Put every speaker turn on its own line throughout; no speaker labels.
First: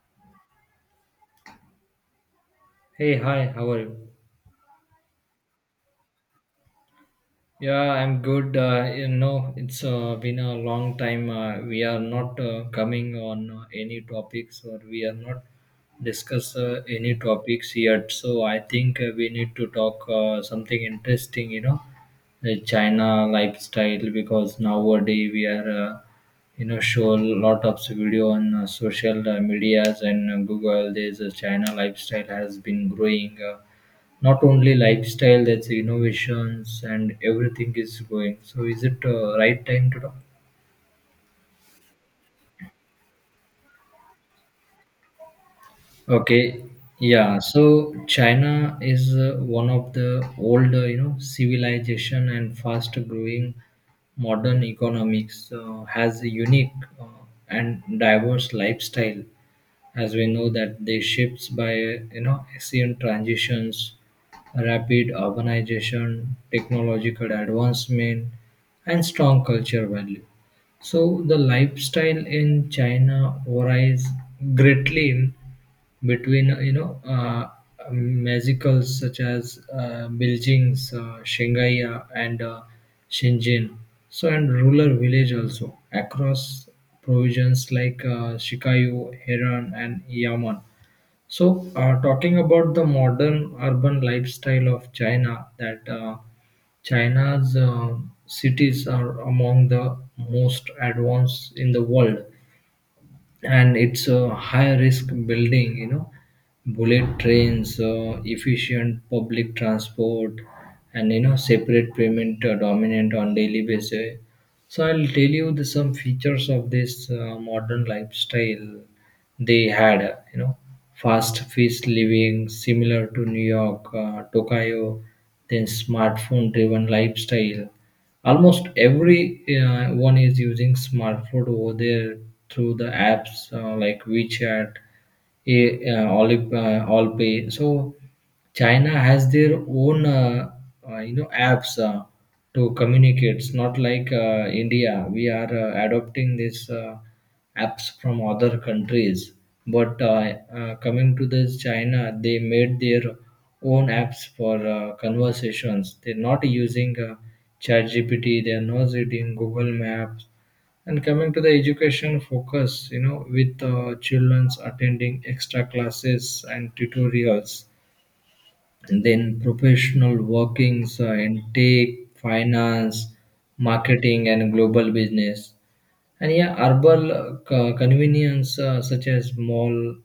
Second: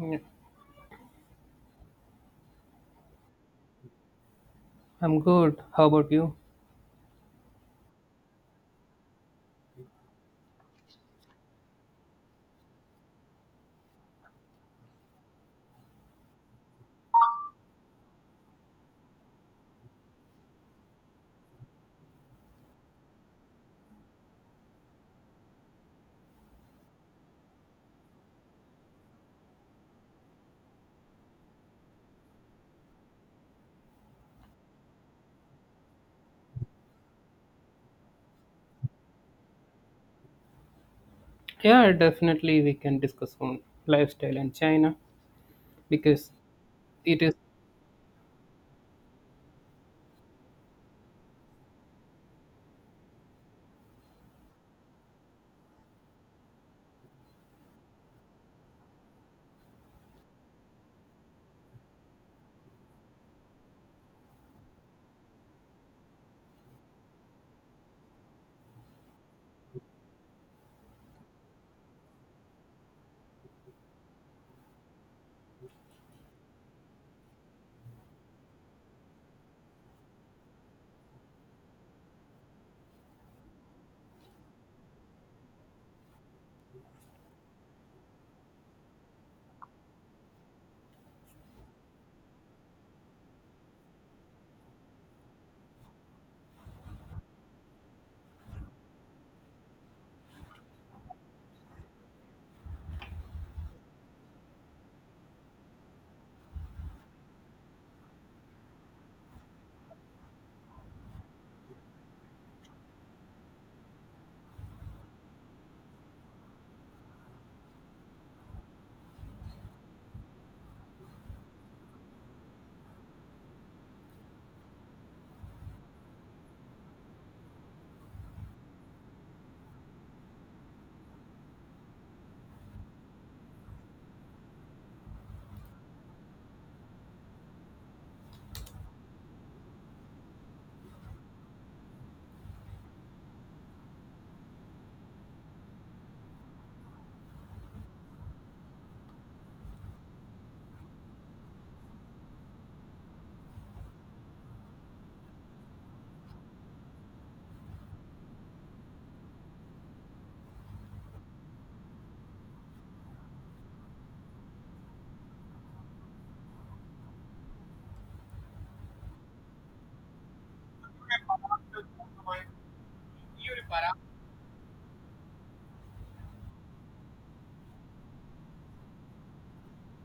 Yeah,
Hey, hi, how are you?
I'm good. How about you?
Yeah, I'm good. It's been a long time. We are not coming on any topics, or we are not discuss any topics yet. So I think we need to talk something interesting, you know, the China lifestyle, because nowadays we are uh, show a lot of video on social medias, and google there's a china lifestyle has been growing, not only lifestyle, that's innovations and everything is going. So is it right time to talk?
Yeah, definitely we can discuss on lifestyle and China because
Okay,
it is
yeah. So China is one of the older, you know, civilization and fast-growing modern economics has a unique uh, and diverse lifestyle. As we know that they shifts by you know ancient transitions, rapid urbanization, technological advancement, and strong culture value. So the lifestyle in China varies greatly in between musicals such as Beijing's, Shanghai, and Shenzhen, so and rural village also, across provisions like Shikayu, Heran, and Yaman. So talking about the modern urban lifestyle of China, that China's cities are among the most advanced in the world, and it's a high risk building, you know, bullet trains, efficient public transport, and you know separate payment dominant on daily basis. So I'll tell you the, some features of this modern lifestyle. They had you know fast feast living similar to New York, Tokyo, then smartphone driven lifestyle. Almost every one is using smartphone over there through the apps like WeChat, Alipay. So China has their own you know apps to communicate. It's not like India. We are adopting this apps from other countries. But coming to this China, they made their own apps for conversations. They're not using ChatGPT. They're not using Google Maps. And coming to the education focus, you know, with childrens attending extra classes and tutorials, and then professional workings in tech, finance, marketing, and global business. And yeah, herbal convenience such as mall,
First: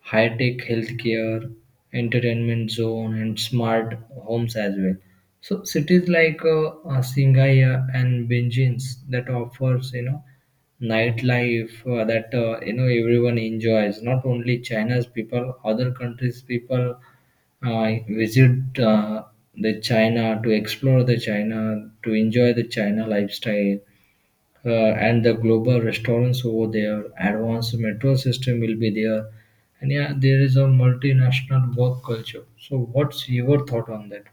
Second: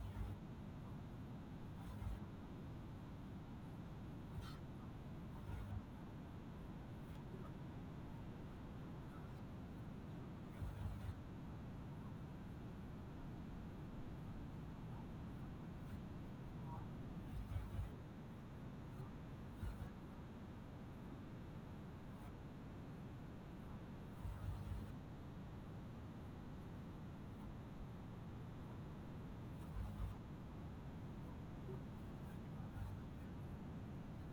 high-tech healthcare, entertainment zone, and smart homes as well. So cities like Singaya and Benjins that offers you know nightlife that you know everyone enjoys. Not only China's people, other countries' people visit the China to explore the China, to enjoy the China lifestyle, and the global restaurants over there, advanced metro system will be there, and yeah, there is a multinational work culture. So, what's your thought on that?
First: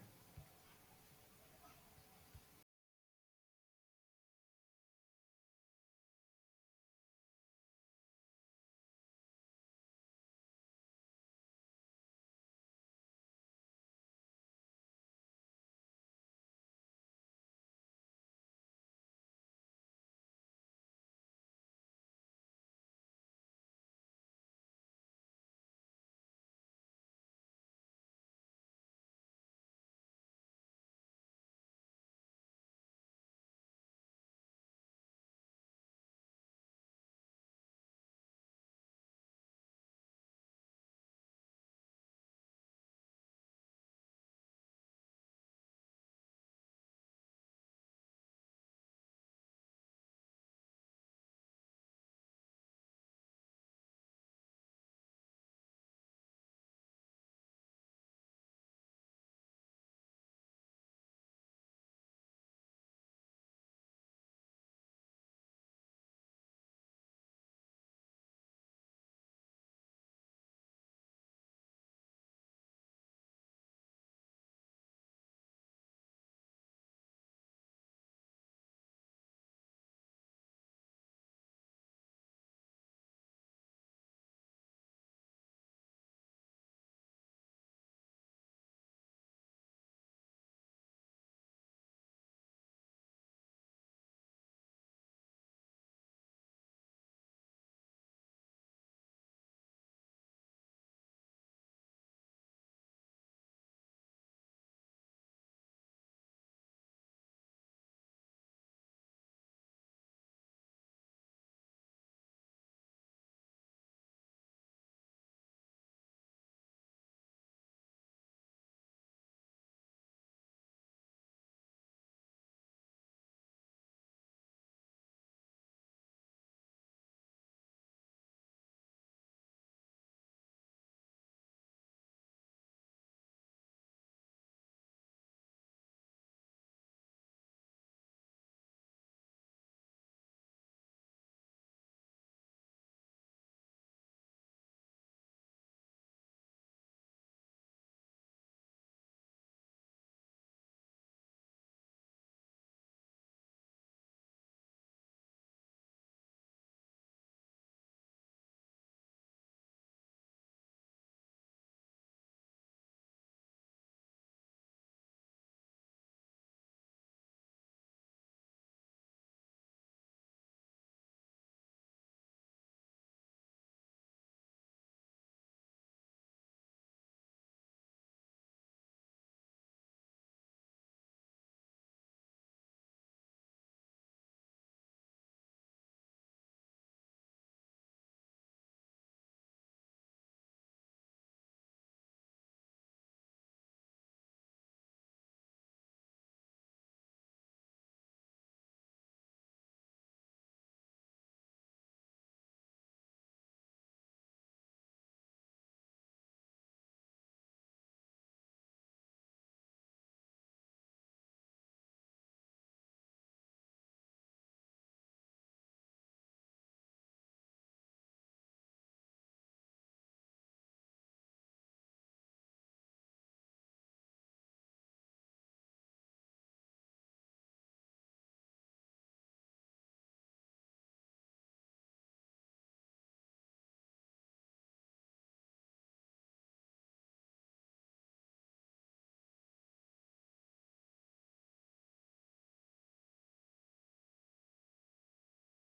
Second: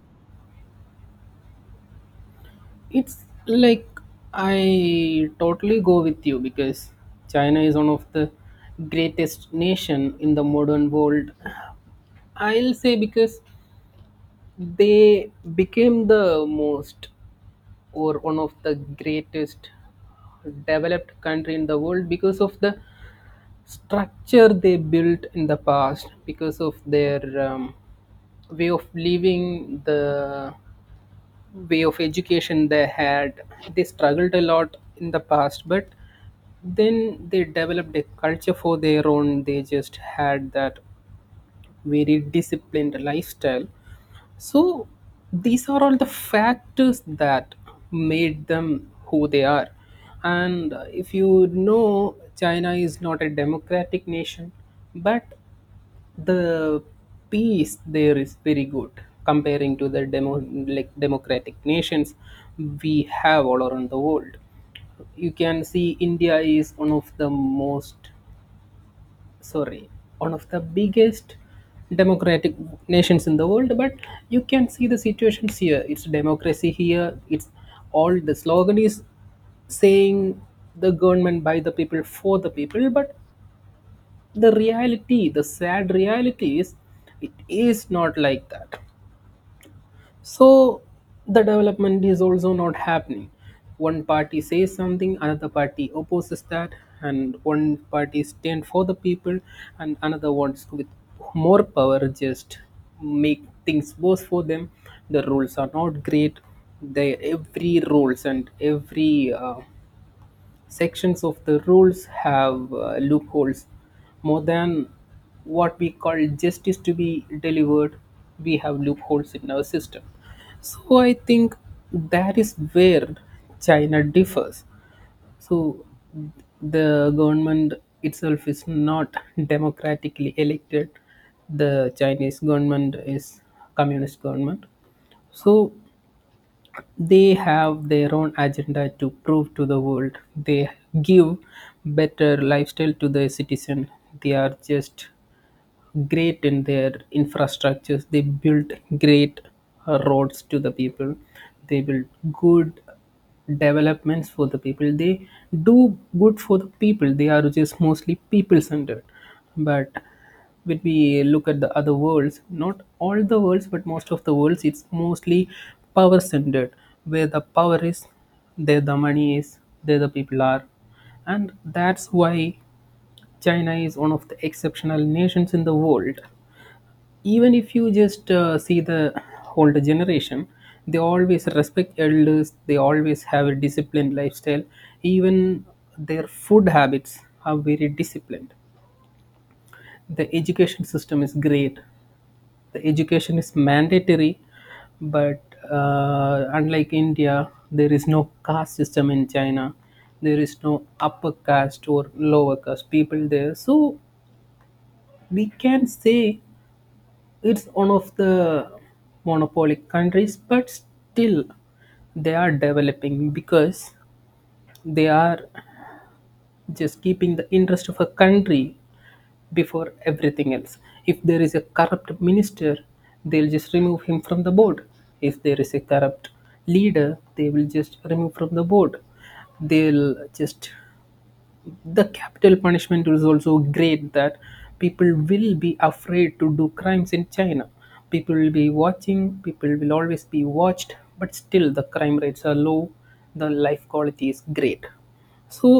it's like I totally go with you because China is one of the greatest nation in the modern world. I'll say because they became the most or one of the greatest developed country in the world because of the structure they built in the past because of their um, way of living, the way of education they had. They struggled a lot in the past, but then they developed a culture for their own. They just had that very disciplined lifestyle. So these are all the factors that made them who they are. And if you know, China is not a democratic nation, but the peace there is very good comparing to the demo, like democratic nations we have all around the world. You can see India is one of the most, sorry, one of the biggest democratic nations in the world, but you can see the situations here. It's democracy here. It's all the slogan is saying the government by the people for the people, but the reality, the sad reality is it is not like that. So the development is also not happening. One party says something, another party opposes that, and one party stand for the people, and another wants with more power just make things worse for them. The rules are not great. They every rules and every sections of the rules have loopholes more than what we call justice to be delivered. We have loopholes in our system. So I think that is where China differs. So the government itself is not democratically elected. The Chinese government is communist government. So they have their own agenda to prove to the world. They give better lifestyle to the citizen. They are just great in their infrastructures they built, great roads to the people. They built good developments for the people. They do good for the people. They are just mostly people centered. But when we look at the other worlds, not all the worlds but most of the worlds, it's mostly power centered. Where the power is, there the money is, there the people are. And that's why China is one of the exceptional nations in the world. Even if you just see the older generation, they always respect elders, they always have a disciplined lifestyle. Even their food habits are very disciplined. The education system is great, the education is mandatory, but unlike India, there is no caste system in China. There is no upper caste or lower caste people there. So we can say it's one of the monopolic countries, but still they are developing because they are just keeping the interest of a country before everything else. If there is a corrupt minister, they'll just remove him from the board. If there is a corrupt leader, they will just remove from the board. They'll just, the capital punishment is also great, that people will be afraid to do crimes in China. People will be watching, people will always be watched, but still the crime rates are low. The life quality is great. So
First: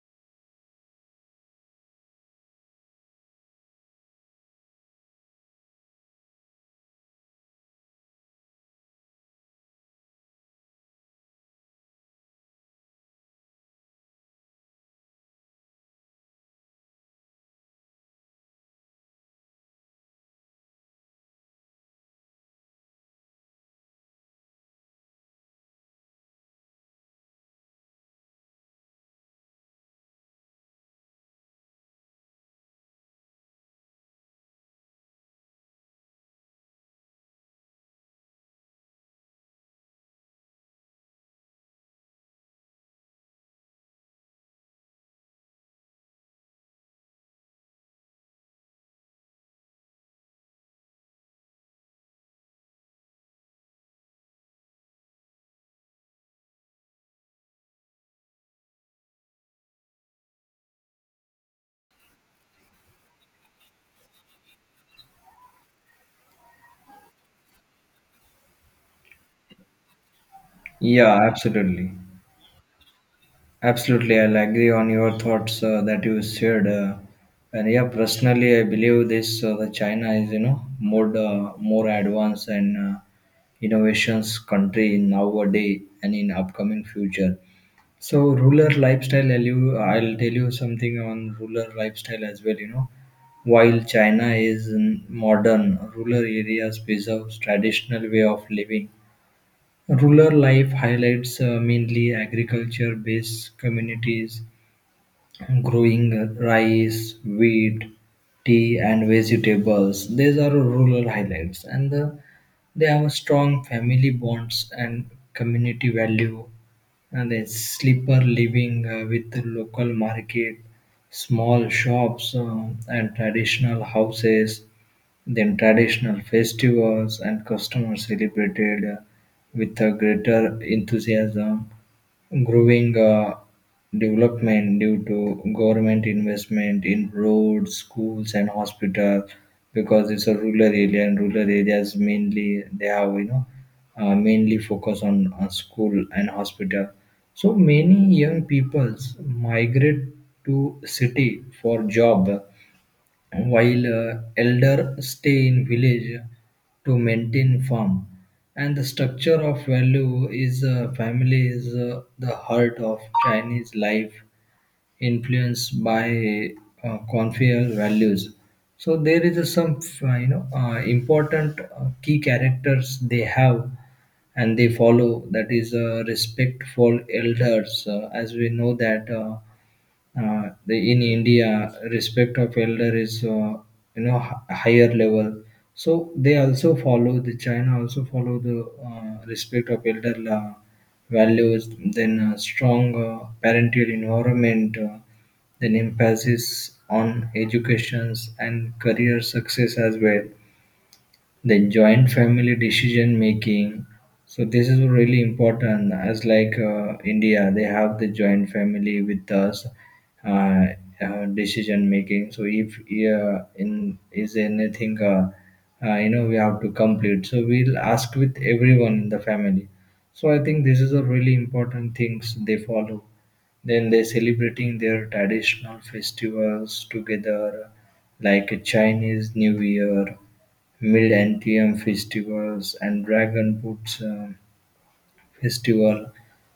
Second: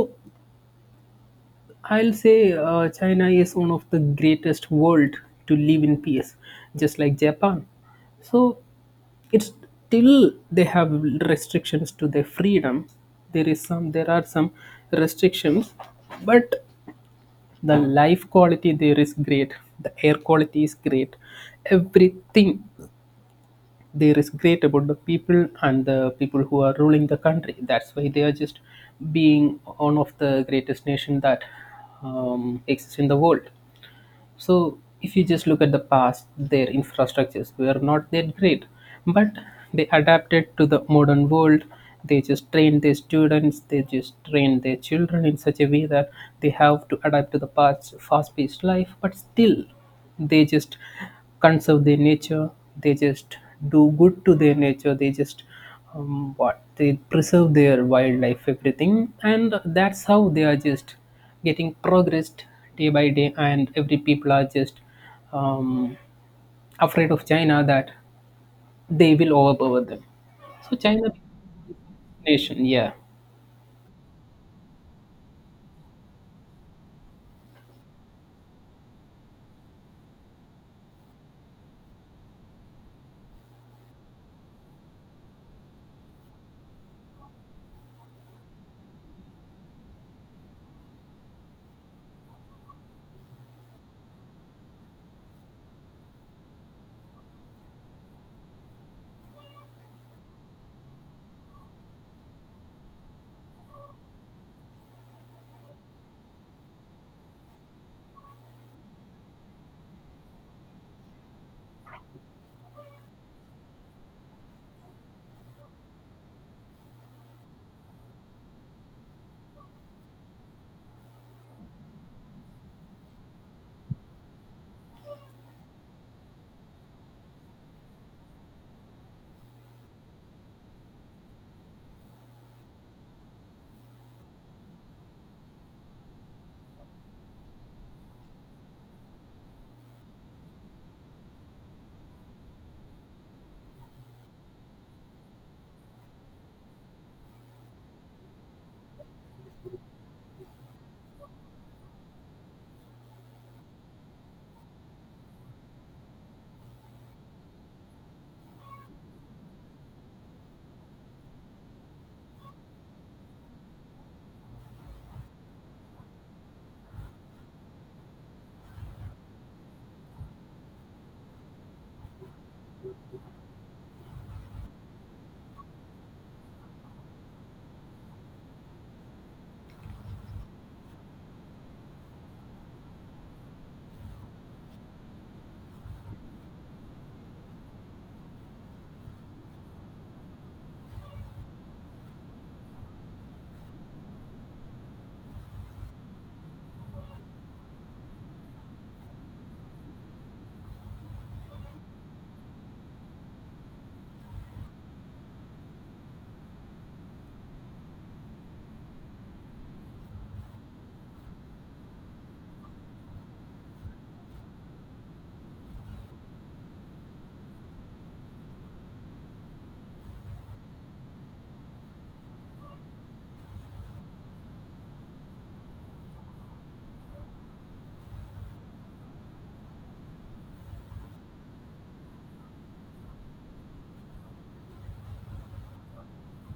I'll say China is one of the greatest world to live in peace, just like Japan. So it's till they have restrictions to their freedom. There is some, there are some restrictions, but the life quality there is great. The air quality is great. Everything there is great about the people and the people who are ruling the country. That's why they are just being one of the greatest nation that exists in the world. So if you just look at the past, their infrastructures were not that great, but they adapted to the modern world. They just trained their students, they just trained their children in such a way that they have to adapt to the past fast-paced life, but still they just conserve their nature. They just do good to their nature. They just what they preserve their wildlife, everything, and that's how they are just getting progressed day by day, and every people are just um, afraid of China that they will overpower them. So China
Yeah, absolutely.
nation. Yeah,
Absolutely, I'll agree on your thoughts that you shared. And yeah, personally, I believe this, the China is, you know, more more advanced and innovations country in nowadays and in upcoming future. So rural lifestyle, I'll tell you something on rural lifestyle as well. You know, while China is mm, modern, rural areas preserve traditional way of living. Rural life highlights mainly agriculture-based communities growing rice, wheat, tea, and vegetables. These are rural highlights, and the, they have a strong family bonds and community value, and then sleeper living with the local market, small shops, and traditional houses, then traditional festivals and customers celebrated with a greater enthusiasm, growing development due to government investment in roads, schools, and hospitals, because it's a rural area, and rural areas mainly they have you know mainly focus on school and hospital. So many young peoples migrate to city for job, while elder stay in village to maintain farm. And the structure of value is, family is the heart of Chinese life, influenced by Confucian values. So there is a some you know important key characters they have, and they follow, that is, respect for elders. As we know that, the in India, respect of elder is, you know, higher level. So they also follow the China also follow the respect of elder values. Then strong parental environment. Then emphasis on educations and career success as well, the joint family decision making. So this is really important, as like india they have the joint family with us, uh, decision making. So if in is anything you know we have to complete, so we'll ask with everyone in the family. So I think this is a really important things they follow. Then they celebrating their traditional festivals together, like a Chinese New Year, Mid Antium festivals, and Dragon Boats. Festival.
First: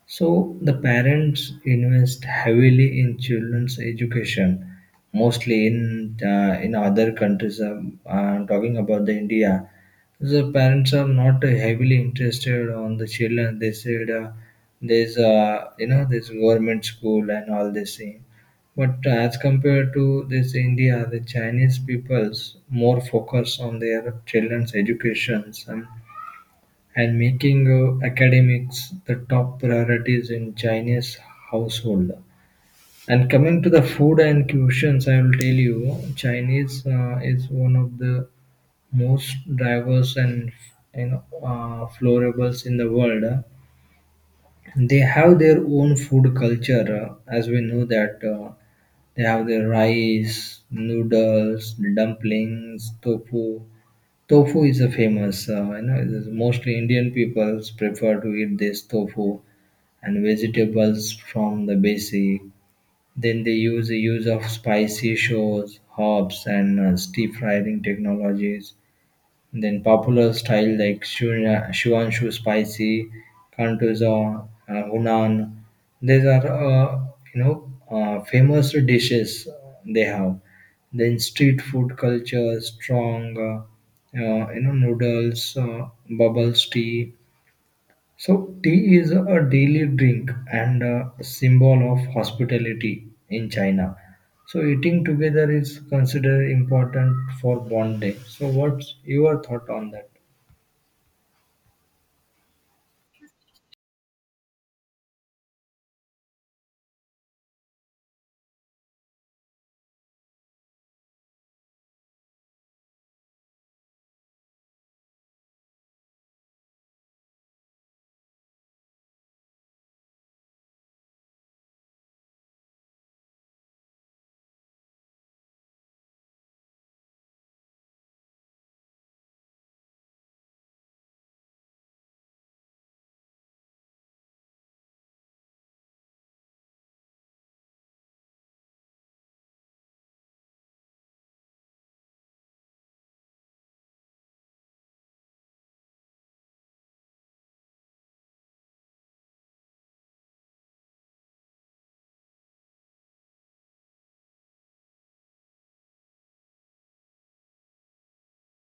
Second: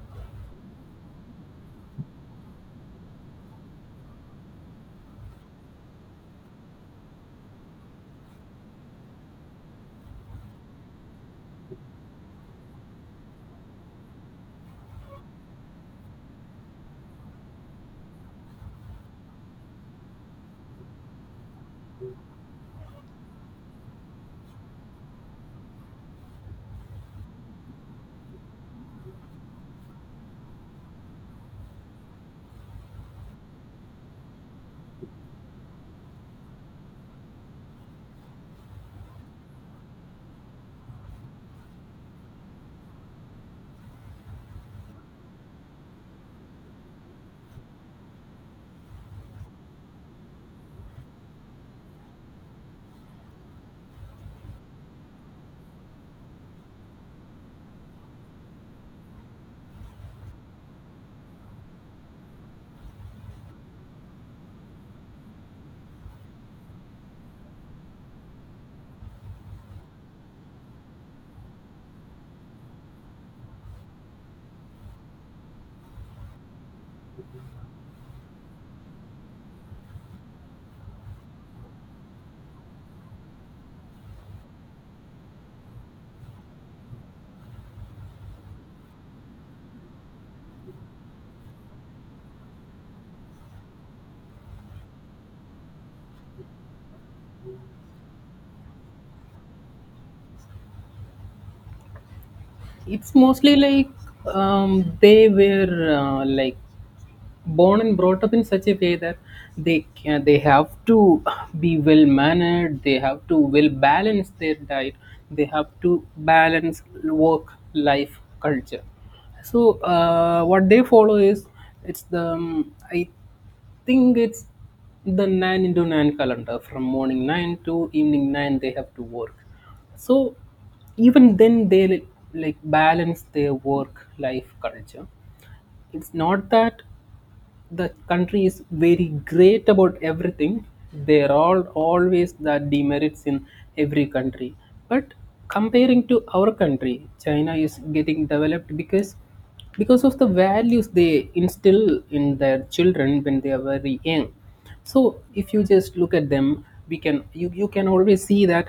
So the parents invest heavily in children's education, mostly in other countries. I'm talking about the India. The parents are not heavily interested on the children. They said there's, you know, this government school and all this thing. But as compared to this India, the Chinese peoples more focus on their children's educations, and making academics the top priorities in Chinese household. And coming to the food and cuisines, I will tell you, Chinese is one of the most diverse and you know florables in the world. They have their own food culture, as we know that, they have their rice, noodles, dumplings, tofu. Tofu is a famous, you know, it is mostly Indian peoples prefer to eat this tofu and vegetables from the basic. Then they use the use of spicy shows, herbs, and steep frying technologies, then popular style like Shu Shuanshu spicy, Kantuza, Hunan. These are you know famous dishes they have. Then street food culture strong, you know noodles, bubbles tea. So tea is a daily drink and a symbol of hospitality in China. So eating together is considered important for bonding. So what's your thought on that?
it's mostly like they were like born and brought up in such a way that they have to be well mannered. They have to well balance their diet. They have to balance work life culture. So what they follow is, it's the I think it's the 9 into 9 calendar. From morning 9 to evening 9 they have to work. So even then they like balance their work life culture. It's not that the country is very great about everything. There are always the demerits in every country. But comparing to our country, China is getting developed because of the values they instill in their children when they are very young. So if you just look at them, you can always see that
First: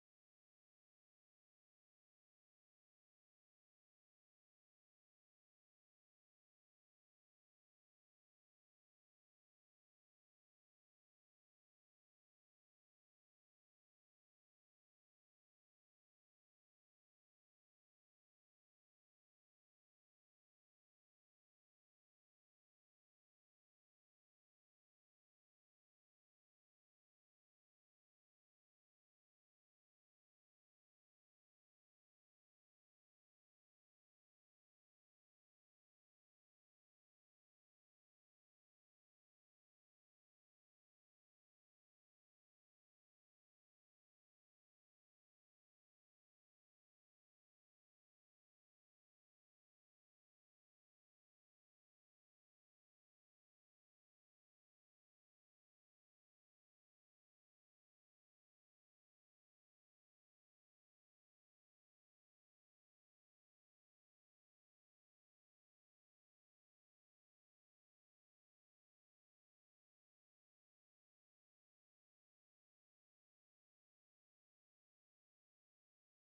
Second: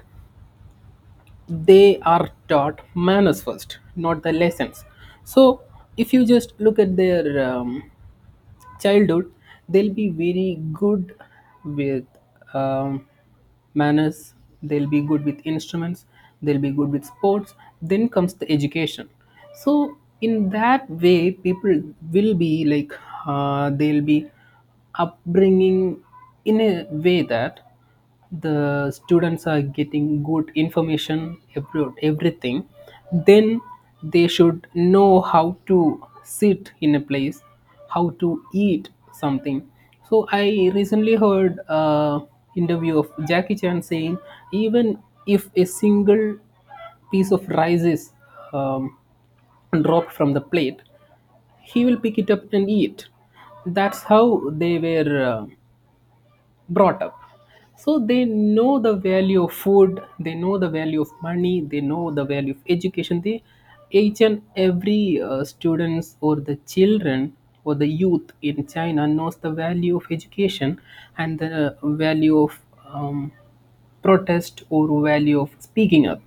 they are taught manners first, not the lessons. So if you just look at their childhood, they'll be very good with um, manners, they'll be good with instruments, they'll be good with sports. Then comes the education. So, in that way, people will be like, they'll be upbringing in a way that the students are getting good information about everything. Then they should know how to sit in a place, how to eat something. So I recently heard a interview of Jackie Chan saying even if a single piece of rice is um, dropped from the plate, he will pick it up and eat. That's how they were brought up. So they know the value of food, they know the value of money, they know the value of education. They each and every students or the children or the youth in China knows the value of education and the value of um, protest or value of speaking up,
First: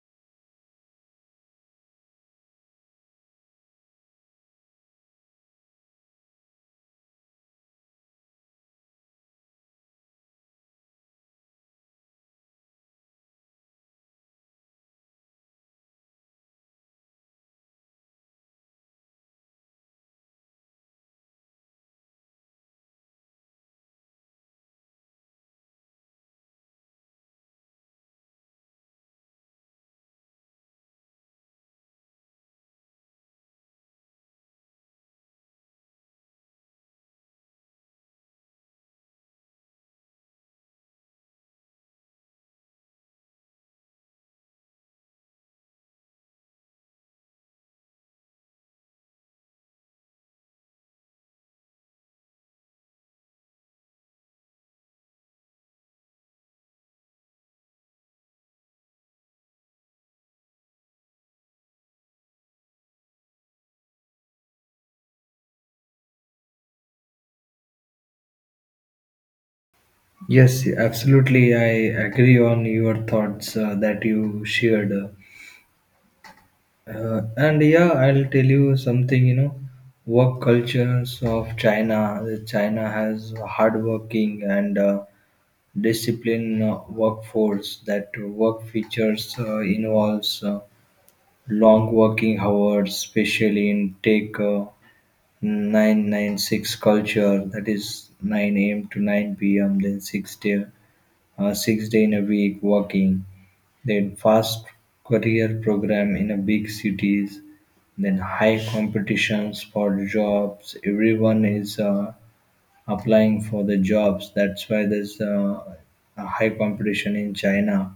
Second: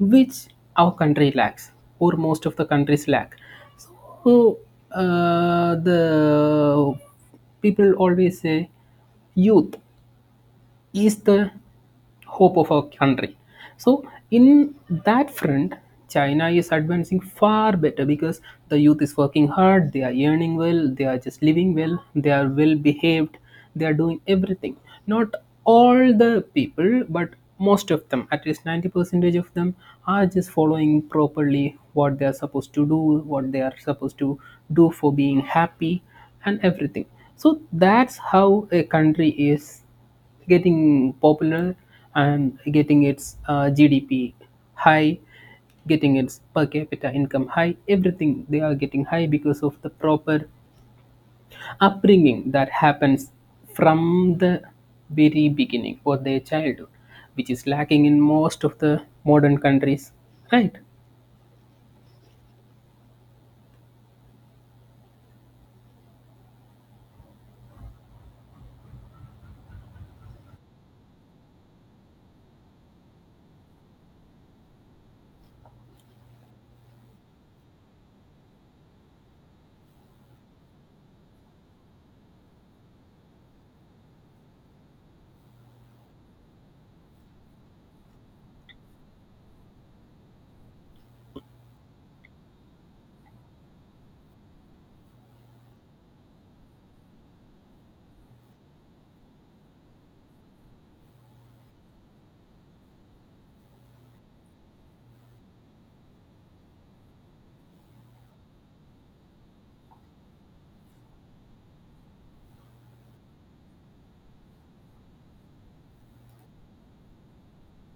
which our country lacks, or most of the countries lack. So the people always say youth is the hope of our country. So, in that front, China is advancing far better because the youth is working hard, they are earning well, they are just living well, they are well behaved, they are doing everything. Not all the people, but most of them, at least 90% of them, are just following properly what they are supposed to do, what they are supposed to do for being happy, and everything. So, that's how a country is getting popular and getting its GDP high, getting its per capita income high, everything they are getting high because of the proper upbringing that happens from the very beginning or their childhood, which is lacking in most of the modern countries, right?
Yes, absolutely. I agree on your thoughts that you shared. And yeah, I'll tell you something, you know, work cultures of China. China has hardworking and disciplined workforce, that work features involves long working hours, especially in take 996 culture, that is 9 a.m. to 9 p.m., then 6 day, 6 day in a week walking, then fast career program in a big cities, then high competitions for jobs. Everyone is applying for the jobs. That's why there's a high competition in China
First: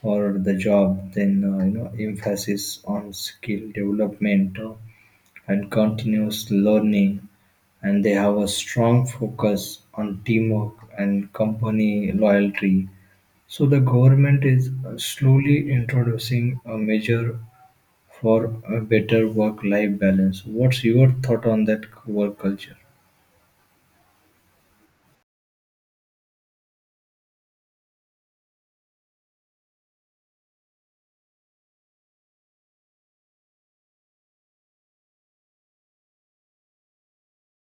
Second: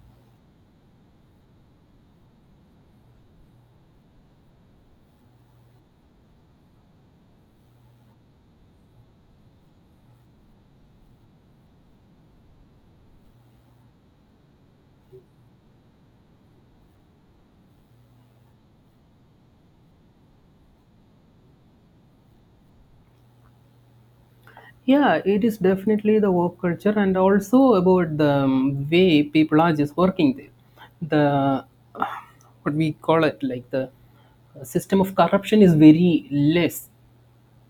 for the job. Then you know emphasis on skill development and continuous learning, and they have a strong focus on teamwork and company loyalty. So the government is slowly introducing a measure for a better work-life balance. What's your thought on that work culture?
Yeah, it is definitely the work culture and also about the way people are just working there. The what we call it like the system of corruption is very less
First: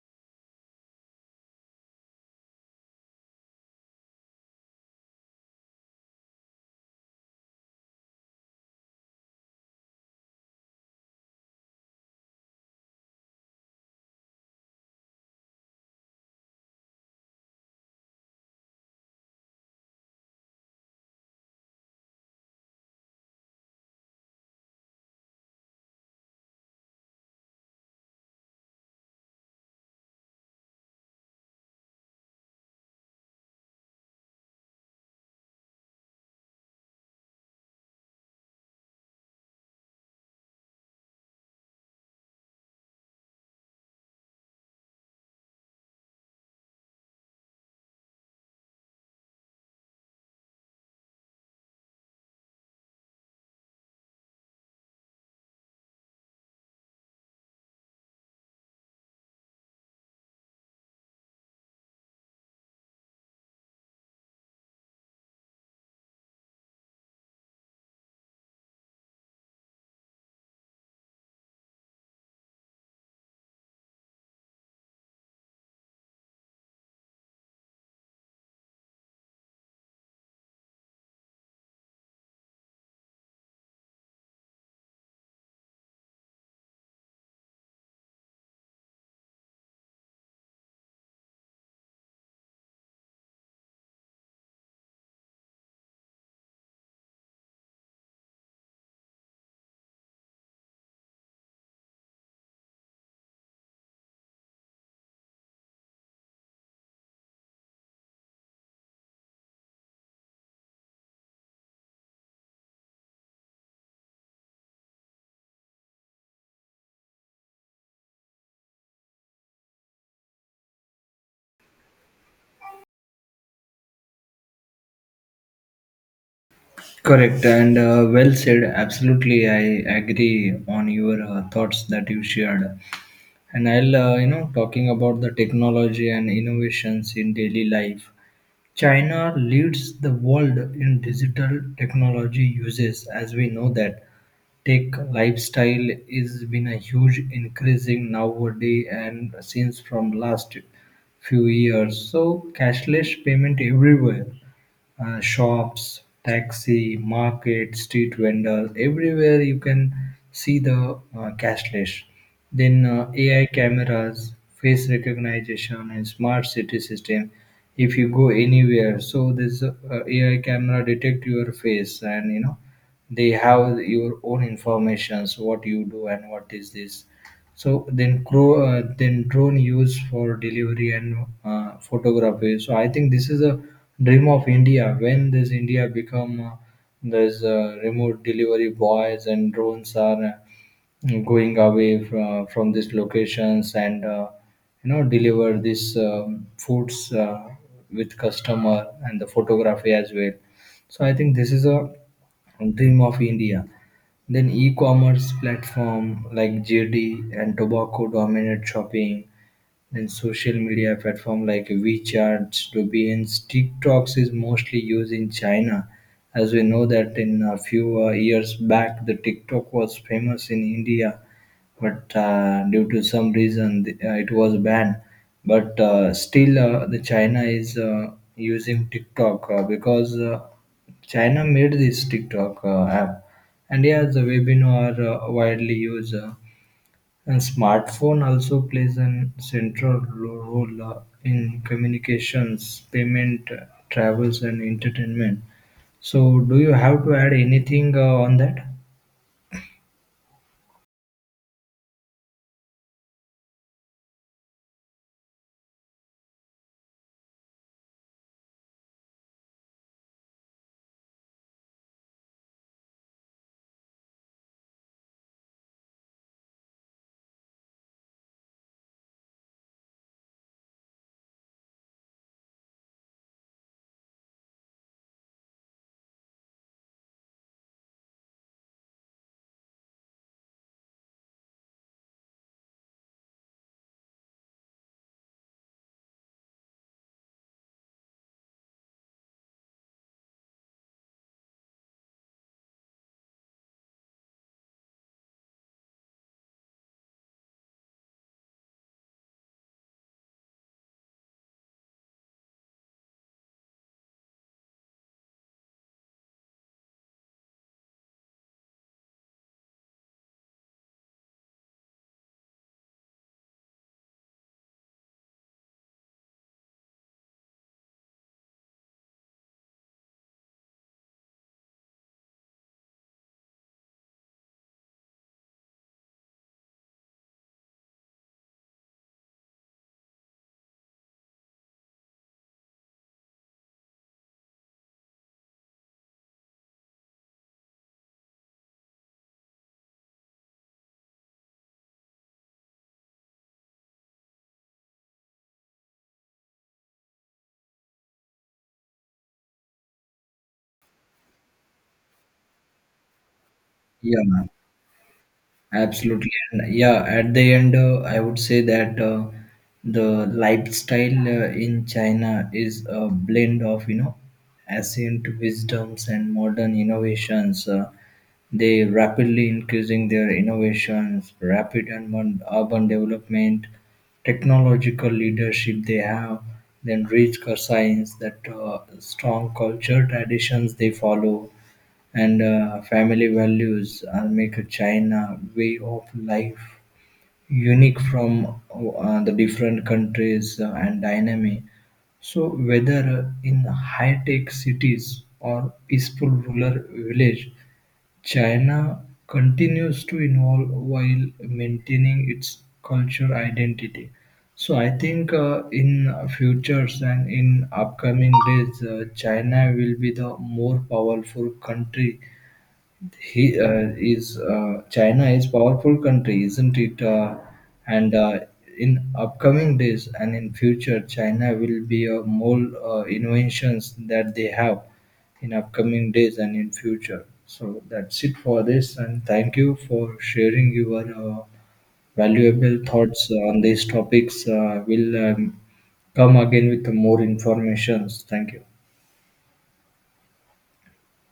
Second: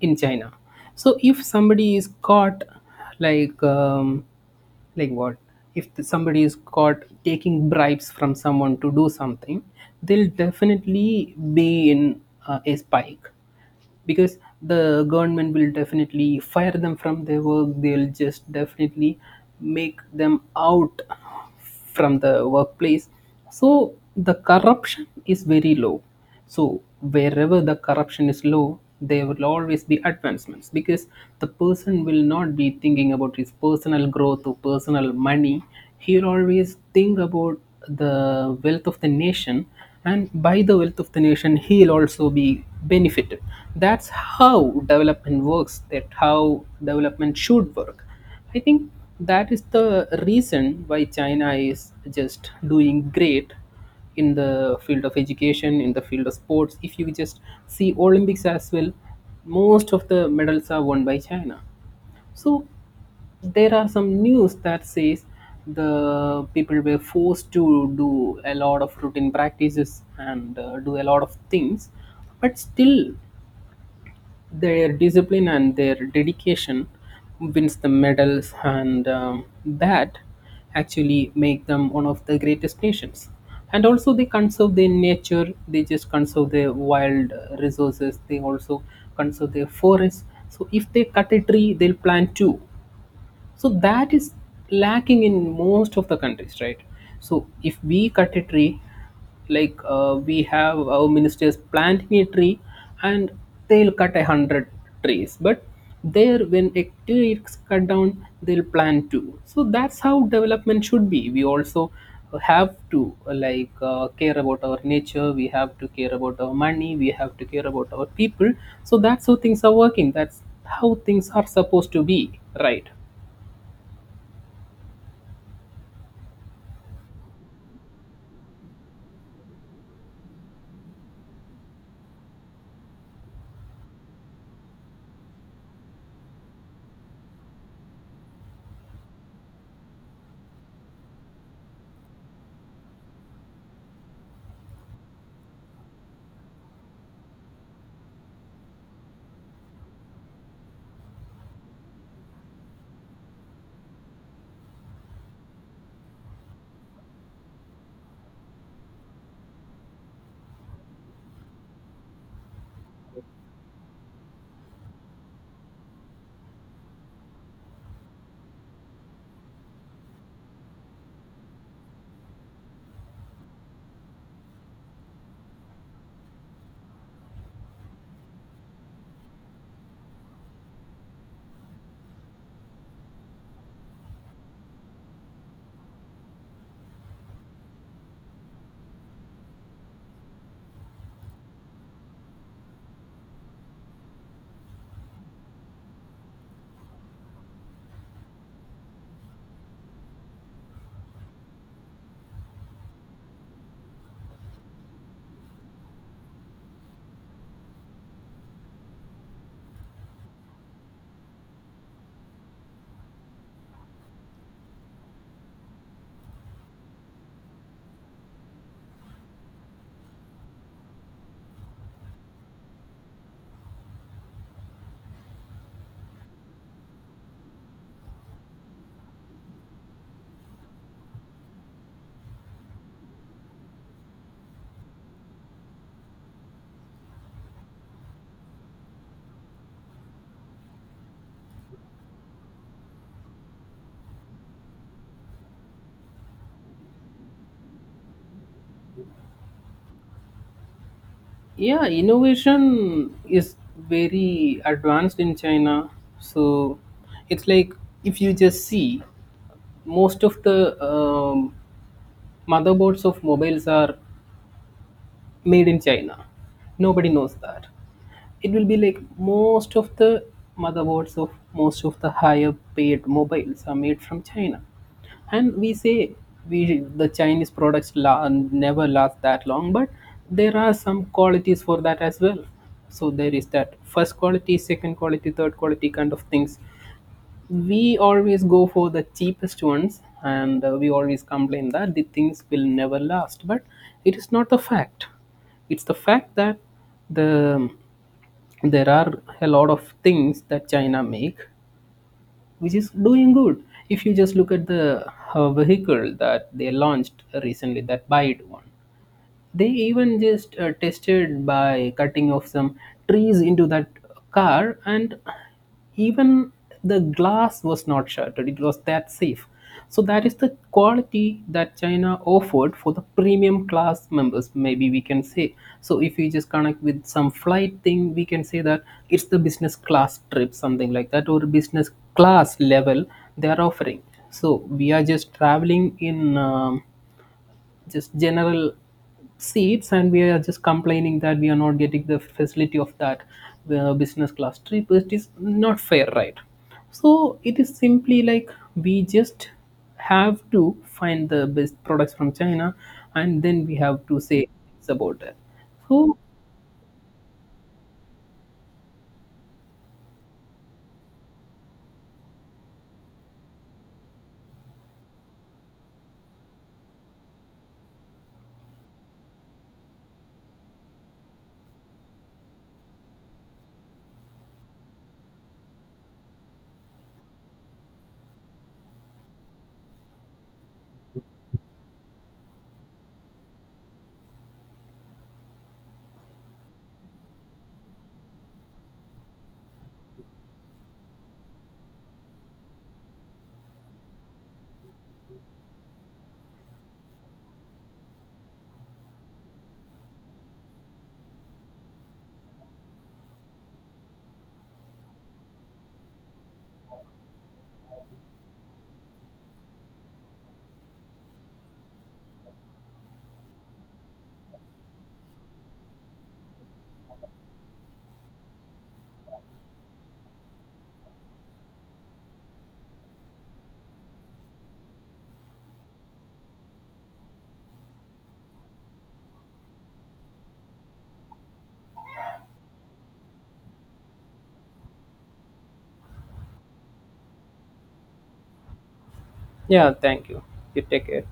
in China. So if somebody is caught like um, like what if the- somebody is caught taking bribes from someone to do something, they'll definitely be in a spike because the government will definitely fire them from their work. They'll just definitely make them out from the workplace. So the corruption is very low. So wherever the corruption is low, there will always be advancements because the person will not be thinking about his personal growth or personal money. He'll always think about the wealth of the nation, and by the wealth of the nation he'll also be benefited. That's how development works, that how development should work. I think that is the reason why China is just doing great in the field of education, in the field of sports. If you just see Olympics as well, most of the medals are won by China. So there are some news that says the people were forced to do a lot of routine practices and do a lot of things, but still their discipline and their dedication wins the medals, and that actually make them one of the greatest nations. And also, they conserve their nature. They just conserve their wild resources. They also conserve their forests. So if they cut a tree, they'll plant two. So that is lacking in most of the countries, right? So if we cut a tree, like we have our ministers planting a tree, and they'll cut 100 trees, but there when a tree is cut down, they'll plant two. So that's how development should be. We also have to like care about our nature, we have to care about our money, we have to care about our people. So that's how things are working, that's how things are supposed to be, right?
Correct, and well said. Absolutely, I agree on your thoughts that you shared. And I'll, you know, talking about the technology and innovations in daily life. China leads the world in digital technology uses, as we know that tech lifestyle is been a huge increasing nowadays and since from last few years. So cashless payment everywhere, shops, taxi, market, street vendors, everywhere you can see the cashless. Then AI cameras, face recognition, and smart city system. If you go anywhere, so this AI camera detect your face, and you know they have your own informations, what you do and what is this. So then, then drone used for delivery and photography. So I think this is a dream of India. When does India become there's remote delivery boys, and drones are going away from these locations, and you know deliver these foods with customer and the photography as well. So I think this is a dream of India. Then e-commerce platform like JD and Tobacco dominate shopping. Then social media platform like WeChat, Douyin, TikToks is mostly used in China. As we know that in a few years back, the TikTok was famous in India, but due to some reason, it was banned. But still, the China is using TikTok, because China made this TikTok app, and yeah, the webinar widely used. And smartphone also plays an central role in communications, payment, travels, and entertainment. So, do you have to add anything on that?
Yeah, innovation is very advanced in China. So it's like, if you just see, most of the motherboards of mobiles are made in China. Nobody knows that. It will be like most of the motherboards of most of the higher paid mobiles are made from China. And we say we the Chinese products never last that long, but there are some qualities for that as well. So there is that first quality, second quality, third quality kind of things. We always go for the cheapest ones, and we always complain that the things will never last, but it is not the fact. It's the fact that the there are a lot of things that China make which is doing good. If you just look at the vehicle that they launched recently, that bide one, they even just tested by cutting off some trees into that car, and even the glass was not shattered. It was that safe. So that is the quality that China offered for the premium class members, maybe we can say. So if we just connect with some flight thing, we can say that it's the business class trip, something like that, or business class level they are offering. So we are just traveling in just general seats, and we are just complaining that we are not getting the facility of that business class trip. It is not fair, right? So it is simply like we just have to find the best products from China, and then we have to
Yeah,
say it's about that. So
absolutely. And yeah, at the end, I would say that the lifestyle in China is a blend of, you know, ancient wisdoms and modern innovations. They rapidly increasing their innovations, rapid and urban development, technological leadership they have, then rich science, that strong culture traditions they follow, and family values are make China way of life unique from the different countries, and dynamic. So whether in high-tech cities or peaceful rural village, China continues to evolve while maintaining its culture identity. So I think in futures and in upcoming days, China will be the more powerful country. He is China is powerful country, isn't it? And in upcoming days and in future, China will be more inventions that they have in upcoming days and in future. So that's it for this, and thank you for sharing your valuable thoughts on these topics. We'll come again with more informations. Thank you.
yeah, thank you. You take care.